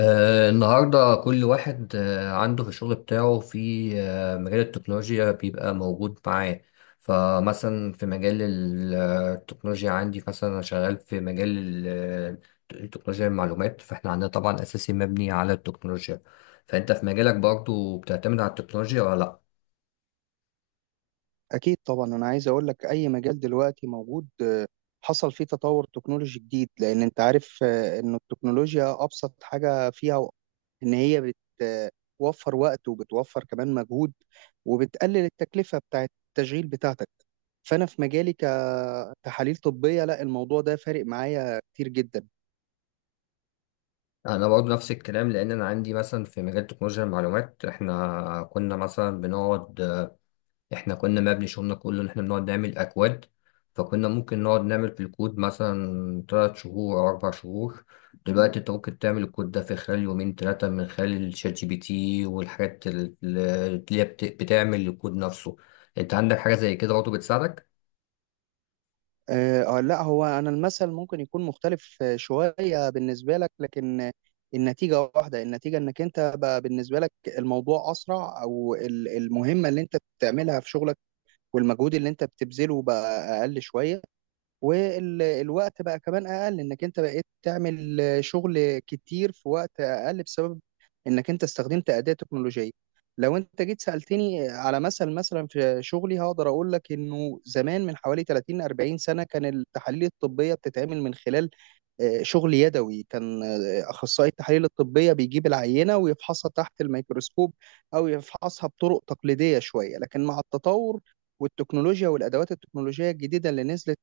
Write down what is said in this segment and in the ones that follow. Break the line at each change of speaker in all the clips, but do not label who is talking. النهاردة كل واحد عنده في الشغل بتاعه في مجال التكنولوجيا بيبقى موجود معاه. فمثلا في مجال التكنولوجيا، عندي مثلا أنا شغال في مجال التكنولوجيا المعلومات، فاحنا عندنا طبعا أساسي مبني على التكنولوجيا. فأنت في مجالك برضو بتعتمد على التكنولوجيا ولا لأ؟
أكيد طبعا أنا عايز أقول لك أي مجال دلوقتي موجود حصل فيه تطور تكنولوجي جديد، لأن أنت عارف إن التكنولوجيا أبسط حاجة فيها إن هي بتوفر وقت وبتوفر كمان مجهود وبتقلل التكلفة بتاعة التشغيل بتاعتك. فأنا في مجالي كتحاليل طبية، لا، الموضوع ده فارق معايا كتير جدا.
أنا برضو نفس الكلام، لأن أنا عندي مثلا في مجال تكنولوجيا المعلومات. احنا كنا مثلا بنقعد، احنا كنا مبني شغلنا كله ان احنا بنقعد نعمل اكواد. فكنا ممكن نقعد نعمل في الكود مثلا 3 شهور او 4 شهور. دلوقتي انت ممكن تعمل الكود ده في خلال يومين تلاتة من خلال الشات جي بي تي والحاجات اللي هي بتعمل الكود نفسه. انت عندك حاجة زي كده برضه بتساعدك؟
لا، هو انا المثل ممكن يكون مختلف شويه بالنسبه لك، لكن النتيجه واحده. النتيجه انك انت بقى بالنسبه لك الموضوع اسرع، او ال- المهمه اللي انت بتعملها في شغلك والمجهود اللي انت بتبذله بقى اقل شويه، والوقت بقى كمان اقل، انك انت بقيت تعمل شغل كتير في وقت اقل بسبب انك انت استخدمت اداة تكنولوجية. لو انت جيت سألتني على مثل، مثلا في شغلي هقدر اقول لك انه زمان من حوالي 30 40 سنة كان التحاليل الطبية بتتعمل من خلال شغل يدوي. كان اخصائي التحاليل الطبية بيجيب العينة ويفحصها تحت الميكروسكوب او يفحصها بطرق تقليدية شوية. لكن مع التطور والتكنولوجيا والادوات التكنولوجيه الجديده اللي نزلت،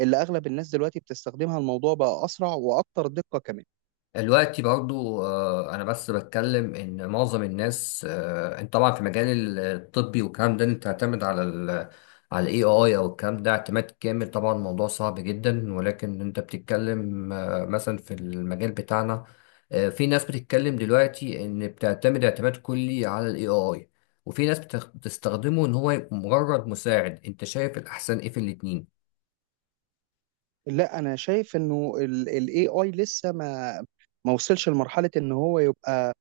اللي اغلب الناس دلوقتي بتستخدمها، الموضوع بقى اسرع واكتر دقه كمان.
دلوقتي برضو، انا بس بتكلم ان معظم الناس، انت طبعا في مجال الطبي والكلام ده انت تعتمد على على الاي اي او الكلام ده اعتماد كامل. طبعا الموضوع صعب جدا، ولكن انت بتتكلم مثلا في المجال بتاعنا. في ناس بتتكلم دلوقتي ان بتعتمد اعتماد كلي على الاي اي، وفي ناس بتستخدمه ان هو مجرد مساعد. انت شايف الاحسن ايه في الاتنين؟
لا، انا شايف انه الاي اي لسه ما وصلش لمرحله ان هو يبقى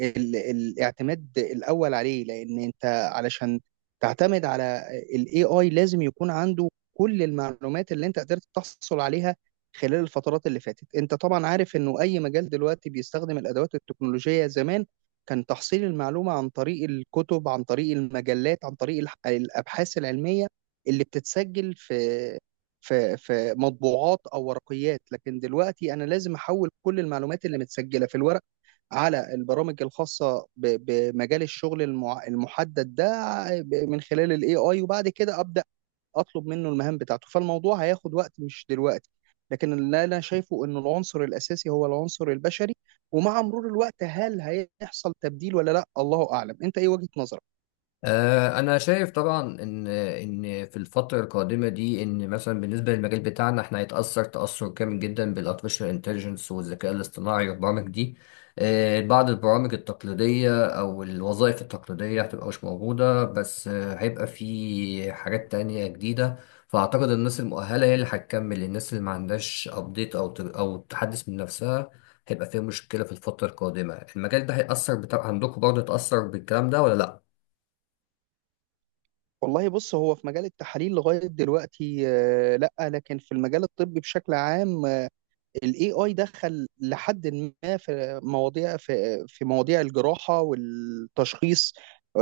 ال- الاعتماد الاول عليه. لان انت علشان تعتمد على الاي اي لازم يكون عنده كل المعلومات اللي انت قدرت تحصل عليها خلال الفترات اللي فاتت. انت طبعا عارف انه اي مجال دلوقتي بيستخدم الادوات التكنولوجية. زمان كان تحصيل المعلومة عن طريق الكتب، عن طريق المجلات، عن طريق الح- الابحاث العلمية اللي بتتسجل في مطبوعات او ورقيات. لكن دلوقتي انا لازم احول كل المعلومات اللي متسجلة في الورق على البرامج الخاصة ب- بمجال الشغل المع- المحدد ده ب- من خلال الاي اي، وبعد كده ابدا اطلب منه المهام بتاعته. فالموضوع هياخد وقت، مش دلوقتي. لكن اللي انا شايفه ان العنصر الاساسي هو العنصر البشري. ومع مرور الوقت هل هيحصل تبديل ولا لا، الله اعلم. انت ايه وجهة نظرك؟
انا شايف طبعا ان في الفتره القادمه دي، ان مثلا بالنسبه للمجال بتاعنا، احنا هيتاثر تاثر كامل جدا بالارتفيشال انتليجنس والذكاء الاصطناعي والبرامج دي. بعض البرامج التقليديه او الوظائف التقليديه هتبقى مش موجوده، بس هيبقى في حاجات تانية جديده. فاعتقد الناس المؤهله هي اللي هتكمل، الناس اللي ما عندهاش ابديت او تحدث من نفسها هيبقى فيها مشكله في الفتره القادمه. المجال ده هيأثر، بتاع عندكم برضه هيتأثر بالكلام ده ولا لا؟
والله، بص، هو في مجال التحاليل لغاية دلوقتي لا، لكن في المجال الطبي بشكل عام الاي اي دخل لحد ما في مواضيع، في مواضيع الجراحه والتشخيص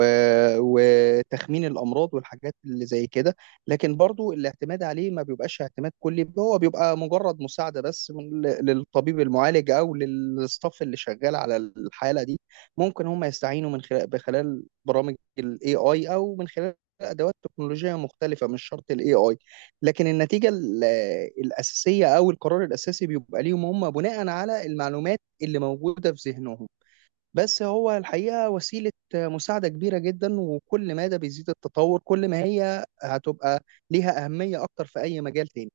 وتخمين الامراض والحاجات اللي زي كده. لكن برضو الاعتماد عليه ما بيبقاش اعتماد كلي، هو بيبقى مجرد مساعده بس من- للطبيب المعالج او للستاف اللي شغال على الحاله دي. ممكن هم يستعينوا من خلال بخلال برامج الاي اي او من خلال ادوات تكنولوجيه مختلفه، مش شرط الاي اي. لكن النتيجه ال- الاساسيه او القرار الاساسي بيبقى ليهم هم بناء على المعلومات اللي موجوده في ذهنهم. بس هو الحقيقه وسيله مساعده كبيره جدا، وكل ما ده بيزيد التطور كل ما هي هتبقى ليها اهميه اكتر في اي مجال تاني.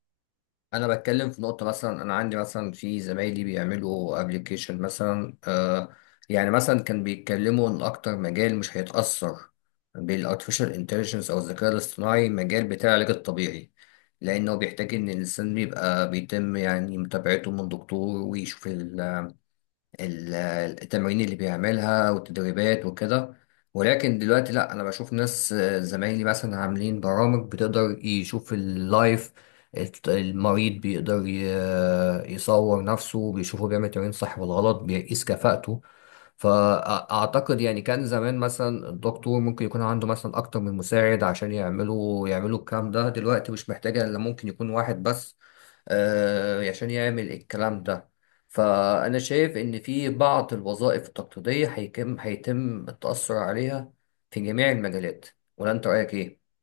انا بتكلم في نقطه، مثلا انا عندي مثلا في زمايلي بيعملوا ابلكيشن مثلا. يعني مثلا كان بيتكلموا ان اكتر مجال مش هيتاثر بالارتفيشال انتليجنس او الذكاء الاصطناعي مجال بتاع العلاج الطبيعي، لانه بيحتاج ان الانسان بيبقى بيتم يعني متابعته من دكتور، ويشوف ال- التمارين اللي بيعملها والتدريبات وكده. ولكن دلوقتي لا، انا بشوف ناس، زمايلي مثلا عاملين برامج بتقدر يشوف اللايف. المريض بيقدر يصور نفسه، بيشوفه بيعمل تمرين صح ولا غلط، بيقيس كفاءته. فأعتقد يعني كان زمان مثلا الدكتور ممكن يكون عنده مثلا أكتر من مساعد عشان يعملوا الكلام ده. دلوقتي مش محتاجة إلا ممكن يكون واحد بس، عشان يعمل الكلام ده. فأنا شايف إن في بعض الوظائف التقليدية هيتم التأثر عليها في جميع المجالات. ولا أنت رأيك إيه؟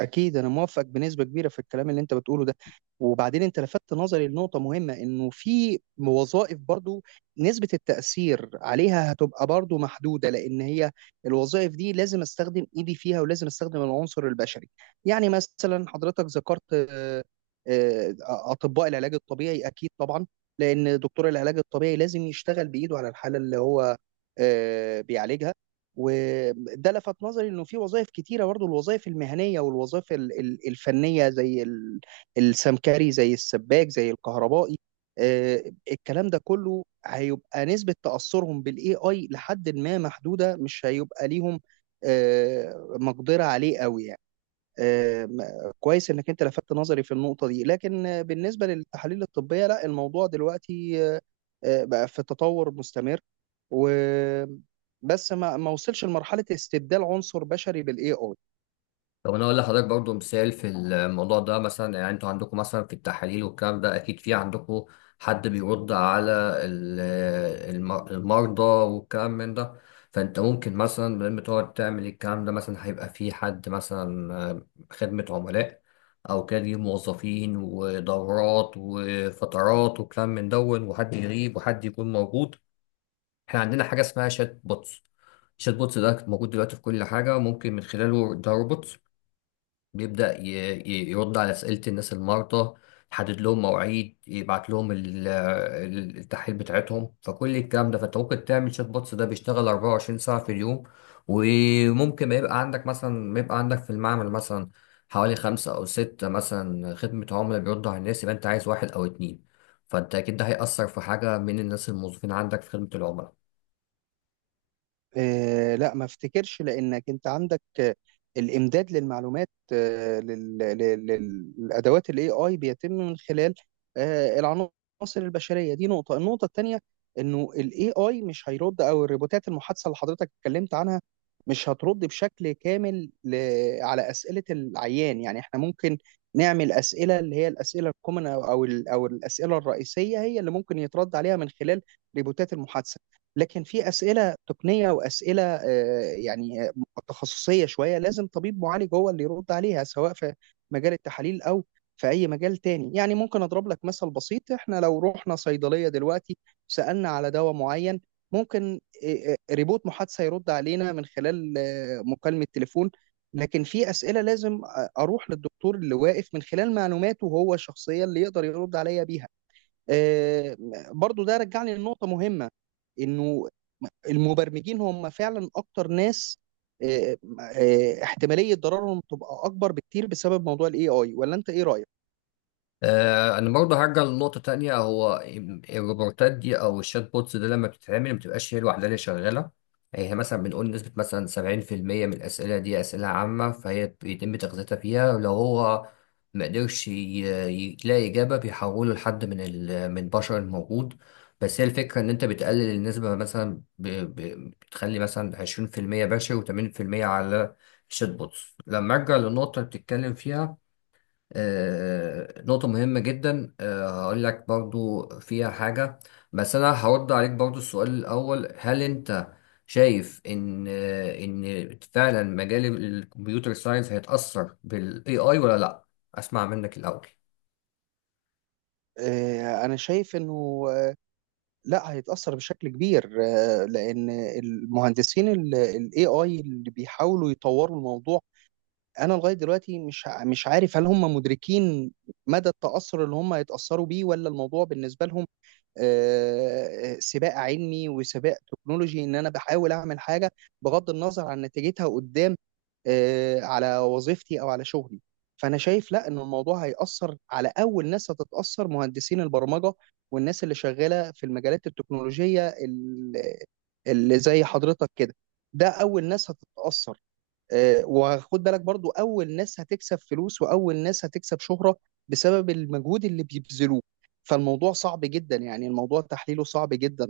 اكيد انا موافق بنسبه كبيره في الكلام اللي انت بتقوله ده. وبعدين انت لفتت نظري لنقطه مهمه، انه في وظائف برضو نسبه التاثير عليها هتبقى برضو محدوده، لان هي الوظائف دي لازم استخدم ايدي فيها ولازم استخدم العنصر البشري. يعني مثلا حضرتك ذكرت آه، اطباء العلاج الطبيعي، اكيد طبعا، لان دكتور العلاج الطبيعي لازم يشتغل بايده على الحاله اللي هو بيعالجها. وده لفت نظري انه في وظائف كتيره برضه، الوظائف المهنيه والوظائف ال- ال- الفنيه زي ال- السمكري، زي السباك، زي الكهربائي، آه، الكلام ده كله هيبقى نسبه تاثرهم بالاي اي لحد ما محدوده، مش هيبقى ليهم مقدره عليه قوي يعني. آم، كويس انك انت لفتت نظري في النقطة دي. لكن بالنسبة للتحاليل الطبية لا، الموضوع دلوقتي بقى في تطور مستمر، و بس ما وصلش لمرحلة استبدال عنصر بشري بالاي اي.
طب انا اقول لحضرتك برضو مثال في الموضوع ده. مثلا يعني انتوا عندكم مثلا في التحاليل والكلام ده، اكيد في عندكم حد بيرد على ال- المرضى والكلام من ده. فانت ممكن مثلا لما تقعد تعمل الكلام ده، مثلا هيبقى في حد مثلا خدمة عملاء، او كان ليه موظفين ودورات وفترات وكلام من دون، وحد يغيب وحد يكون موجود. احنا عندنا حاجة اسمها شات بوتس. الشات بوتس ده موجود دلوقتي في كل حاجة، ممكن من خلاله، ده روبوت بيبدأ يرد على أسئلة الناس المرضى، يحدد لهم مواعيد، يبعت لهم التحاليل بتاعتهم، فكل الكلام ده. فانت ممكن تعمل شات بوتس ده بيشتغل 24 ساعة في اليوم، وممكن ما يبقى عندك في المعمل مثلا حوالي خمسة أو ستة مثلا خدمة عملاء بيردوا على الناس، يبقى أنت عايز واحد أو اتنين. فأنت أكيد ده هيأثر في حاجة من الناس الموظفين عندك في خدمة العملاء.
آه، لا، ما افتكرش، لانك انت عندك الامداد للمعلومات للادوات الاي اي بيتم من خلال العناصر البشريه دي. نقطه، النقطه الثانيه انه الاي اي مش هيرد، او الروبوتات المحادثه اللي حضرتك اتكلمت عنها مش هترد بشكل كامل ل- على اسئله العيان. يعني احنا ممكن نعمل اسئله اللي هي الاسئله الكومن او ال- أو الاسئله الرئيسيه هي اللي ممكن يترد عليها من خلال روبوتات المحادثه. لكن في اسئله تقنيه واسئله يعني تخصصيه شويه لازم طبيب معالج هو اللي يرد عليها، سواء في مجال التحاليل او في اي مجال تاني. يعني ممكن اضرب لك مثل بسيط، احنا لو رحنا صيدليه دلوقتي سالنا على دواء معين ممكن ريبوت محادثه يرد علينا من خلال مكالمه تليفون. لكن في اسئله لازم اروح للدكتور اللي واقف من خلال معلوماته هو الشخصيه اللي يقدر يرد عليا بيها. آه، برضو ده رجعني لنقطه مهمه، انه المبرمجين هم فعلا اكتر ناس آه، احتماليه ضررهم تبقى اكبر بكتير بسبب موضوع الاي اي. ولا انت ايه رايك؟
انا برضه هرجع لنقطه تانية. هو الروبوتات دي او الشات بوتس ده لما بتتعمل ما بتبقاش هي لوحدها اللي شغاله، يعني هي مثلا بنقول نسبه مثلا 70% من الاسئله دي اسئله عامه، فهي بيتم تغذيتها فيها. ولو هو ما قدرش يلاقي اجابه، بيحوله لحد من البشر الموجود. بس هي الفكره ان انت بتقلل النسبه مثلا، بتخلي مثلا 20% بشر و80% على الشات بوتس. لما ارجع للنقطه اللي بتتكلم فيها، نقطة مهمة جدا. هقول لك برضو فيها حاجة، بس أنا هرد عليك برضو السؤال الأول. هل أنت شايف إن فعلا مجال الكمبيوتر ساينس هيتأثر بال AI ولا لأ؟ أسمع منك الأول.
انا شايف انه لا، هيتاثر بشكل كبير، لان المهندسين الاي اي اللي بيحاولوا يطوروا الموضوع، انا لغايه دلوقتي مش عارف هل هم مدركين مدى التاثر اللي هم هيتاثروا بيه، ولا الموضوع بالنسبه لهم سباق علمي وسباق تكنولوجي ان انا بحاول اعمل حاجه بغض النظر عن نتيجتها قدام على وظيفتي او على شغلي. فانا شايف لا ان الموضوع هيأثر، على اول ناس هتتأثر مهندسين البرمجه والناس اللي شغاله في المجالات التكنولوجيه ال- اللي زي حضرتك كده. ده اول ناس هتتأثر. وخد بالك برضو اول ناس هتكسب فلوس واول ناس هتكسب شهرة بسبب المجهود اللي بيبذلوه. فالموضوع صعب جدا، يعني الموضوع تحليله صعب جدا.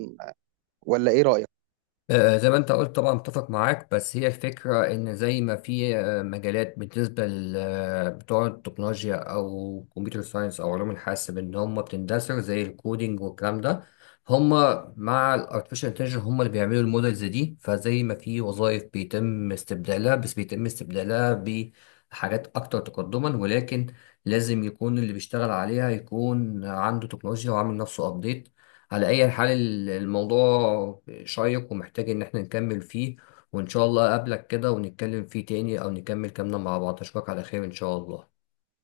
ولا ايه رأيك؟
زي ما انت قلت طبعا متفق معاك. بس هي الفكرة ان زي ما في مجالات بالنسبة لبتوع التكنولوجيا او كمبيوتر ساينس او علوم الحاسب ان هم بتندثر زي الكودينج والكلام ده، هم مع الارتفيشال انتليجنس هم اللي بيعملوا المودلز دي. فزي ما في وظائف بيتم استبدالها، بس بيتم استبدالها بحاجات اكتر تقدما، ولكن لازم يكون اللي بيشتغل عليها يكون عنده تكنولوجيا وعامل نفسه ابديت. على أي حال، الموضوع شيق ومحتاج إن احنا نكمل فيه، وإن شاء الله أقابلك كده ونتكلم فيه تاني أو نكمل كلامنا مع بعض. أشوفك على خير إن شاء الله.